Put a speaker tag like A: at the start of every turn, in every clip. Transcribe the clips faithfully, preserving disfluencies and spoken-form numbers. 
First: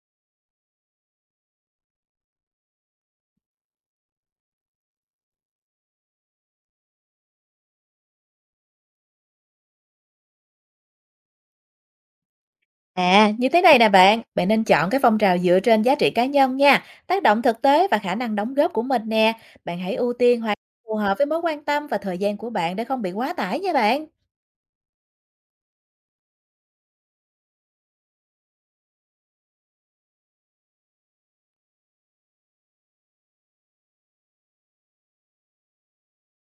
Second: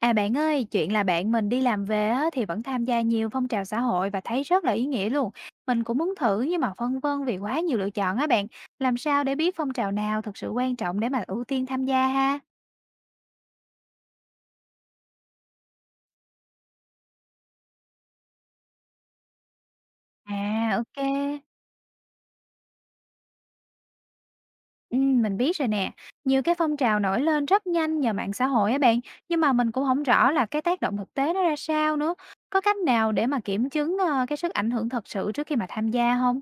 A: À bạn ơi, chuyện là bạn mình đi làm về á, thì vẫn tham gia nhiều phong trào xã hội và thấy rất là ý nghĩa luôn. Mình cũng muốn thử nhưng mà phân vân vì quá nhiều lựa chọn á bạn. Làm sao để biết phong trào nào thực sự quan trọng để mà ưu tiên tham gia ha?
B: À, như thế này nè bạn, bạn nên chọn cái phong trào dựa trên giá trị cá nhân nha, tác động thực tế và khả năng đóng góp của mình nè. Bạn hãy ưu tiên hoạt
A: À
B: động phù hợp với mối
A: ok,
B: quan tâm và thời gian của bạn để không bị quá tải nha bạn.
A: ừ, mình biết rồi nè. Nhiều cái phong trào nổi lên rất nhanh nhờ mạng xã hội á bạn. Nhưng mà mình cũng không rõ là cái tác động thực tế nó ra sao nữa. Có cách nào để mà kiểm chứng ờ, cái sức ảnh hưởng thật sự trước khi mà tham gia không?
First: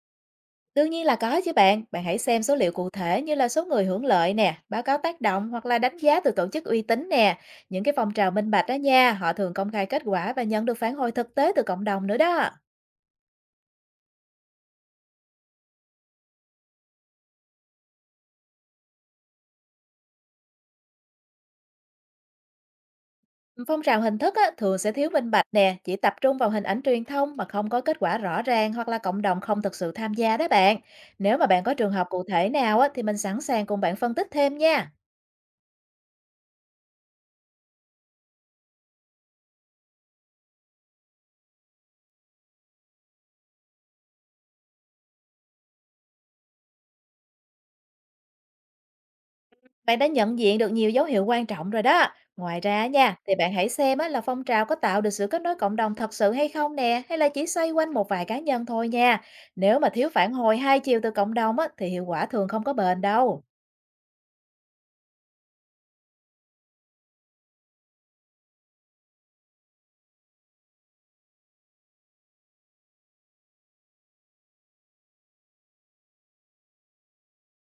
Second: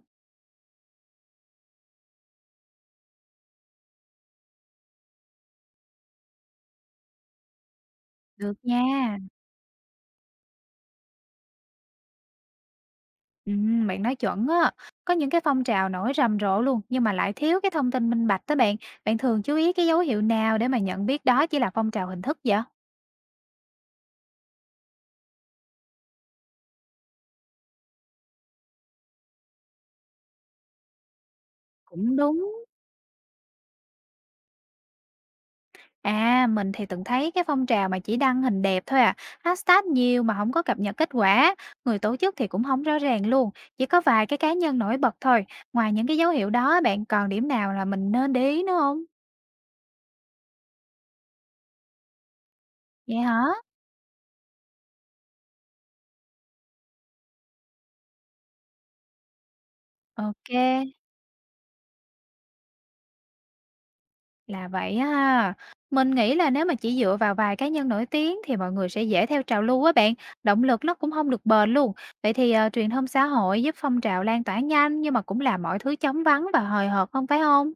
B: Đương nhiên là có chứ bạn, bạn hãy xem số liệu cụ thể như là số người hưởng lợi nè, báo cáo tác động hoặc là đánh giá từ tổ chức uy tín nè. Những cái phong trào minh
A: Được
B: bạch đó nha,
A: nha.
B: họ thường công khai kết quả và nhận được phản hồi thực tế từ cộng đồng nữa đó.
A: Ừm, bạn nói chuẩn á. Có những cái phong trào nổi rầm rộ luôn nhưng mà lại thiếu cái thông tin minh bạch đó bạn. Bạn thường chú ý cái dấu hiệu nào để mà nhận biết đó chỉ là phong trào hình thức vậy?
B: Phong trào hình thức á, thường sẽ thiếu minh bạch nè, chỉ tập trung vào hình ảnh truyền thông mà không có kết quả rõ ràng hoặc là cộng đồng không thực sự tham gia đó bạn. Nếu mà bạn có trường hợp
A: Cũng
B: cụ thể
A: đúng.
B: nào á, thì mình sẵn sàng cùng bạn phân tích thêm nha.
A: À, mình thì từng thấy cái phong trào mà chỉ đăng hình đẹp thôi à, hashtag nhiều mà không có cập nhật kết quả, người tổ chức thì cũng không rõ ràng luôn, chỉ có vài cái cá nhân nổi bật thôi. Ngoài những cái dấu hiệu đó, bạn còn điểm nào là mình nên để ý nữa không?
B: Bạn đã nhận diện được nhiều dấu hiệu quan trọng rồi đó. Ngoài ra nha,
A: Vậy
B: thì
A: hả?
B: bạn hãy xem á, là phong trào có tạo được sự kết nối cộng đồng thật sự hay không nè, hay là chỉ xoay quanh một vài cá nhân thôi nha. Nếu mà thiếu phản
A: Ok.
B: hồi hai chiều từ cộng đồng á, thì hiệu quả thường không có bền đâu.
A: Là vậy ha. Mình nghĩ là nếu mà chỉ dựa vào vài cá nhân nổi tiếng thì mọi người sẽ dễ theo trào lưu á bạn, động lực nó cũng không được bền luôn. Vậy thì ờ, truyền thông xã hội giúp phong trào lan tỏa nhanh nhưng mà cũng làm mọi thứ chóng vánh và hời hợt không phải không?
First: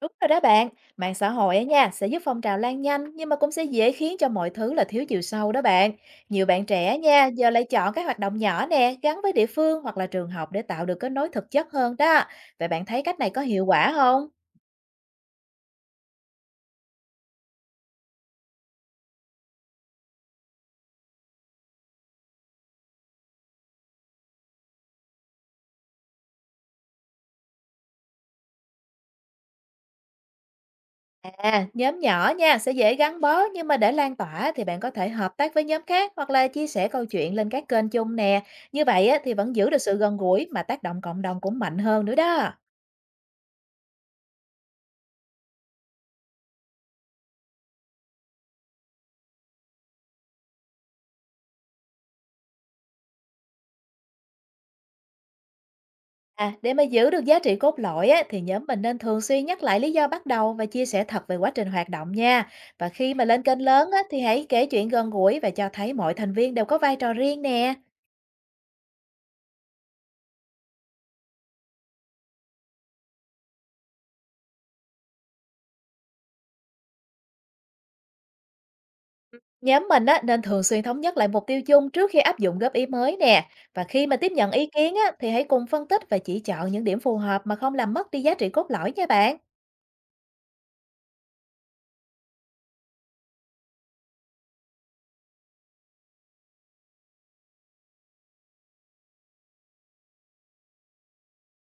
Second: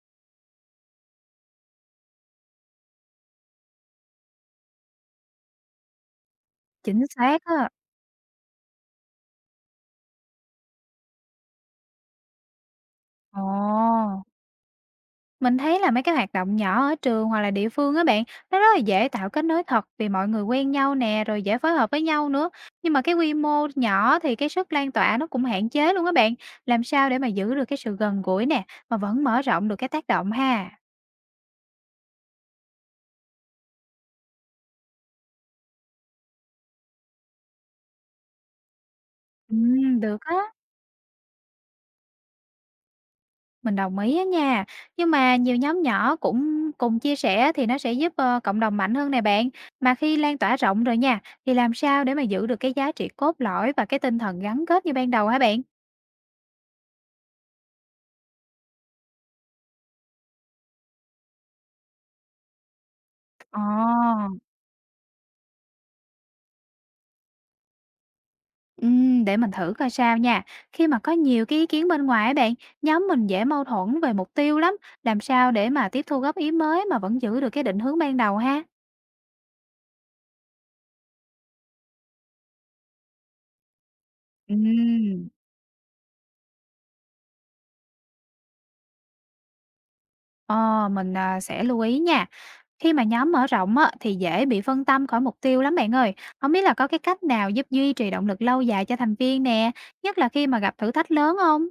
B: Đúng rồi đó bạn, mạng xã hội á nha sẽ giúp phong trào lan nhanh nhưng mà cũng sẽ dễ khiến cho mọi thứ là thiếu chiều sâu đó bạn. Nhiều bạn trẻ
A: Chính
B: nha
A: xác
B: giờ lại
A: á.
B: chọn các hoạt động nhỏ nè gắn với địa phương hoặc là trường học để tạo được kết nối thực chất hơn đó. Vậy bạn thấy cách này có
A: Ồ.
B: hiệu quả không?
A: Mình thấy là mấy cái hoạt động nhỏ ở trường hoặc là địa phương á bạn, nó rất là dễ tạo kết nối thật vì mọi người quen nhau nè, rồi dễ phối hợp với nhau nữa. Nhưng mà cái quy mô nhỏ thì cái sức lan tỏa nó cũng hạn chế luôn á bạn. Làm sao để mà giữ được cái sự gần gũi nè, mà vẫn mở rộng được cái tác động ha?
B: À, nhóm nhỏ nha sẽ dễ gắn bó nhưng mà để lan tỏa thì bạn có thể hợp tác với nhóm khác hoặc là chia sẻ câu chuyện lên các kênh chung nè. Như vậy á, thì vẫn giữ được sự
A: Ừm,
B: gần
A: được á,
B: gũi mà tác động cộng đồng cũng mạnh hơn nữa đó.
A: mình đồng ý á nha. Nhưng mà nhiều nhóm nhỏ cũng cùng chia sẻ thì nó sẽ giúp ờ, cộng đồng mạnh hơn nè bạn. Mà khi lan tỏa rộng rồi nha, thì làm sao để mà giữ được cái giá trị cốt lõi và cái tinh thần gắn kết như ban đầu hả bạn?
B: À, để mà giữ được giá trị cốt lõi á, thì nhóm mình nên thường xuyên nhắc lại lý do bắt đầu và chia sẻ thật về quá trình hoạt động nha. Và khi mà lên
A: Ồ,
B: kênh lớn á, thì hãy kể chuyện gần gũi và cho thấy mọi thành viên đều có vai trò riêng nè.
A: ừm, để mình thử coi sao nha. Khi mà có nhiều cái ý kiến bên ngoài á bạn, nhóm mình dễ mâu thuẫn về mục tiêu lắm. Làm sao để mà tiếp thu góp ý mới mà vẫn giữ được cái định hướng ban đầu ha?
B: Nhóm mình á, nên thường xuyên thống nhất lại mục tiêu chung trước khi áp dụng góp ý mới nè. Và khi mà tiếp nhận ý kiến á,
A: Ừm,
B: thì hãy cùng phân tích và chỉ chọn những điểm phù hợp mà không làm mất đi giá trị cốt lõi nha bạn.
A: Ờ, mình à, sẽ lưu ý nha. Khi mà nhóm mở rộng á, thì dễ bị phân tâm khỏi mục tiêu lắm bạn ơi. Không biết là có cái cách nào giúp duy trì động lực lâu dài cho thành viên nè, nhất là khi mà gặp thử thách lớn không?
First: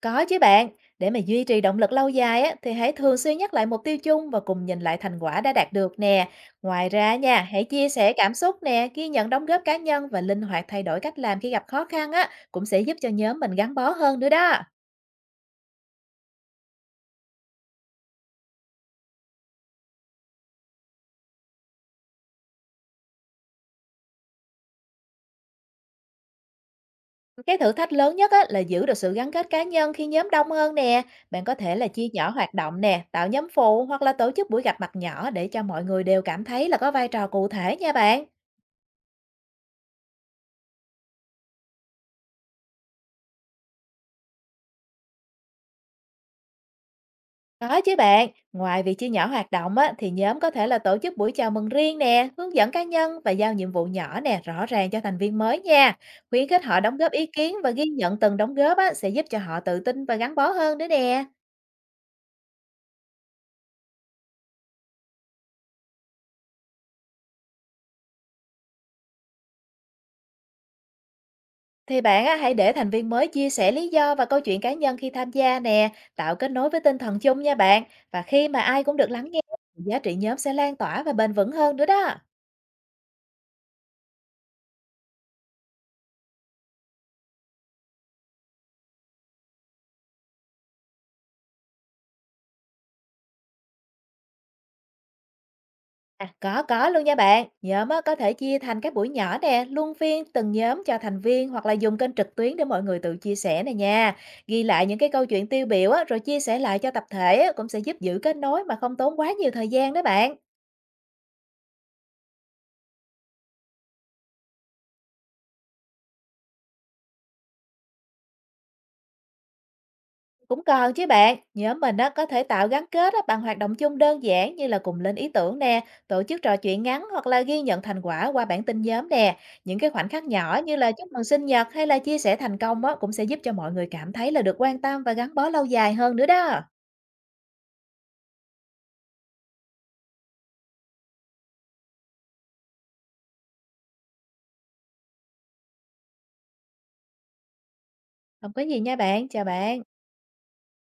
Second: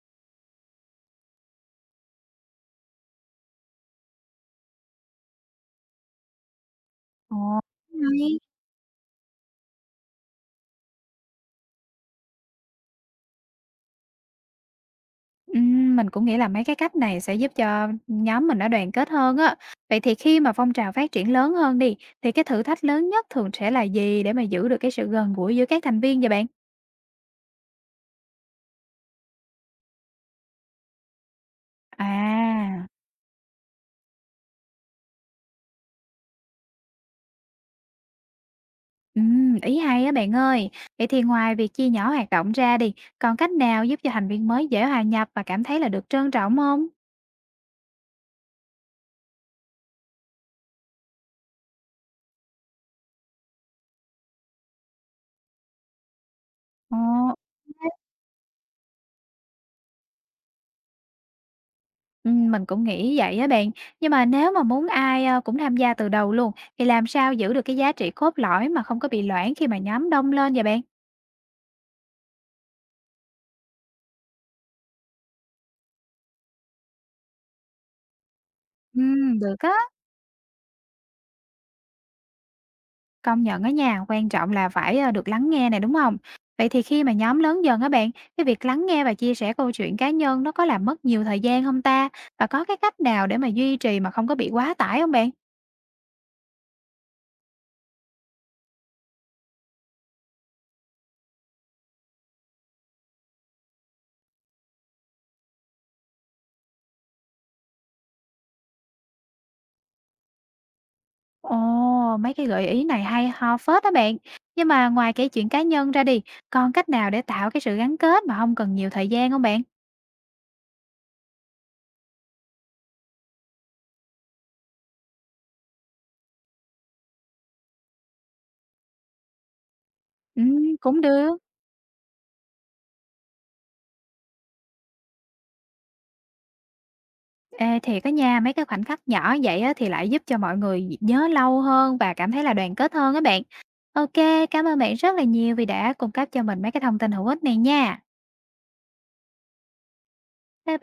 B: Có chứ bạn, để mà duy trì động lực lâu dài á, thì hãy thường xuyên nhắc lại mục tiêu chung và cùng nhìn lại thành quả đã đạt được nè. Ngoài ra nha,
A: Ồ,
B: hãy chia sẻ
A: hay.
B: cảm xúc nè, ghi nhận đóng góp cá nhân và linh hoạt thay đổi cách làm khi gặp khó khăn á, cũng sẽ giúp cho nhóm mình gắn bó hơn nữa đó.
A: Ừm, mình cũng nghĩ là mấy cái cách này sẽ giúp cho nhóm mình nó đoàn kết hơn á. Vậy thì khi mà phong trào phát triển lớn hơn đi, thì cái thử thách lớn nhất thường sẽ là gì để mà giữ được cái sự gần gũi giữa các thành viên vậy bạn?
B: Cái thử thách lớn nhất á, là giữ được sự gắn kết cá nhân khi nhóm đông hơn nè. Bạn có thể là chia
A: À,
B: nhỏ hoạt động nè, tạo nhóm phụ hoặc là tổ chức buổi gặp mặt nhỏ để cho mọi người đều cảm thấy là có vai trò cụ thể nha bạn.
A: ừm, ý hay á bạn ơi. Vậy thì ngoài việc chia nhỏ hoạt động ra đi, còn cách nào giúp cho thành viên mới dễ hòa nhập và cảm thấy là được trân trọng không?
B: Có chứ bạn, ngoài việc chia nhỏ hoạt động á, thì nhóm có thể là tổ chức buổi chào mừng riêng nè, hướng dẫn cá nhân và giao nhiệm vụ nhỏ nè, rõ ràng cho thành viên mới nha. Khuyến khích họ đóng góp ý kiến và ghi
A: Ồ,
B: nhận từng đóng góp á, sẽ giúp cho họ tự tin và gắn bó hơn nữa nè.
A: ừm, mình cũng nghĩ vậy á bạn. Nhưng mà nếu mà muốn ai, a, cũng tham gia từ đầu luôn, thì làm sao giữ được cái giá trị cốt lõi mà không có bị loãng khi mà nhóm đông lên vậy bạn?
B: Thì bạn á, hãy để thành viên mới chia sẻ lý do và câu chuyện cá nhân khi tham gia nè, tạo kết nối với tinh thần chung nha bạn. Và khi mà ai cũng được lắng
A: Ừm,
B: nghe,
A: được á,
B: giá trị nhóm sẽ lan tỏa và bền vững hơn nữa đó.
A: công nhận ở nhà quan trọng là phải, a, được lắng nghe này đúng không? Vậy thì khi mà nhóm lớn dần á bạn, cái việc lắng nghe và chia sẻ câu chuyện cá nhân nó có làm mất nhiều thời gian không ta? Và có cái cách nào để mà duy trì mà không có bị quá tải không bạn?
B: À, có có luôn nha bạn. Nhóm á, có thể chia thành các buổi nhỏ nè, luân phiên từng nhóm cho thành viên hoặc là dùng kênh trực tuyến để mọi người tự chia sẻ này nha. Ghi lại những cái câu chuyện tiêu biểu á, rồi chia sẻ lại cho tập thể á, cũng sẽ giúp giữ kết nối mà không tốn quá nhiều thời gian đó bạn.
A: Ồ, mấy cái gợi ý này hay ho phết đó bạn. Nhưng mà ngoài kể chuyện cá nhân ra đi, còn cách nào để tạo cái sự gắn kết mà không cần nhiều thời gian không bạn?
B: Cũng còn chứ bạn, nhóm mình á, có thể tạo gắn kết á, bằng hoạt động chung đơn giản như là cùng lên ý tưởng nè, tổ chức trò chuyện ngắn hoặc là ghi nhận thành quả qua bản tin nhóm nè. Những cái khoảnh khắc
A: Ừ,
B: nhỏ như là
A: cũng
B: chúc mừng
A: được.
B: sinh nhật hay là chia sẻ thành công á, cũng sẽ giúp cho mọi người cảm thấy là được quan tâm và gắn bó lâu dài hơn nữa đó.
A: Ê, thì có nha, mấy cái khoảnh khắc nhỏ vậy á, thì lại giúp cho mọi người nhớ lâu hơn và cảm thấy là đoàn kết hơn á bạn. Ok, cảm ơn bạn rất là nhiều vì đã cung cấp cho mình mấy cái thông tin hữu ích này nha.
B: Không có gì nha bạn, chào bạn.
A: Bye.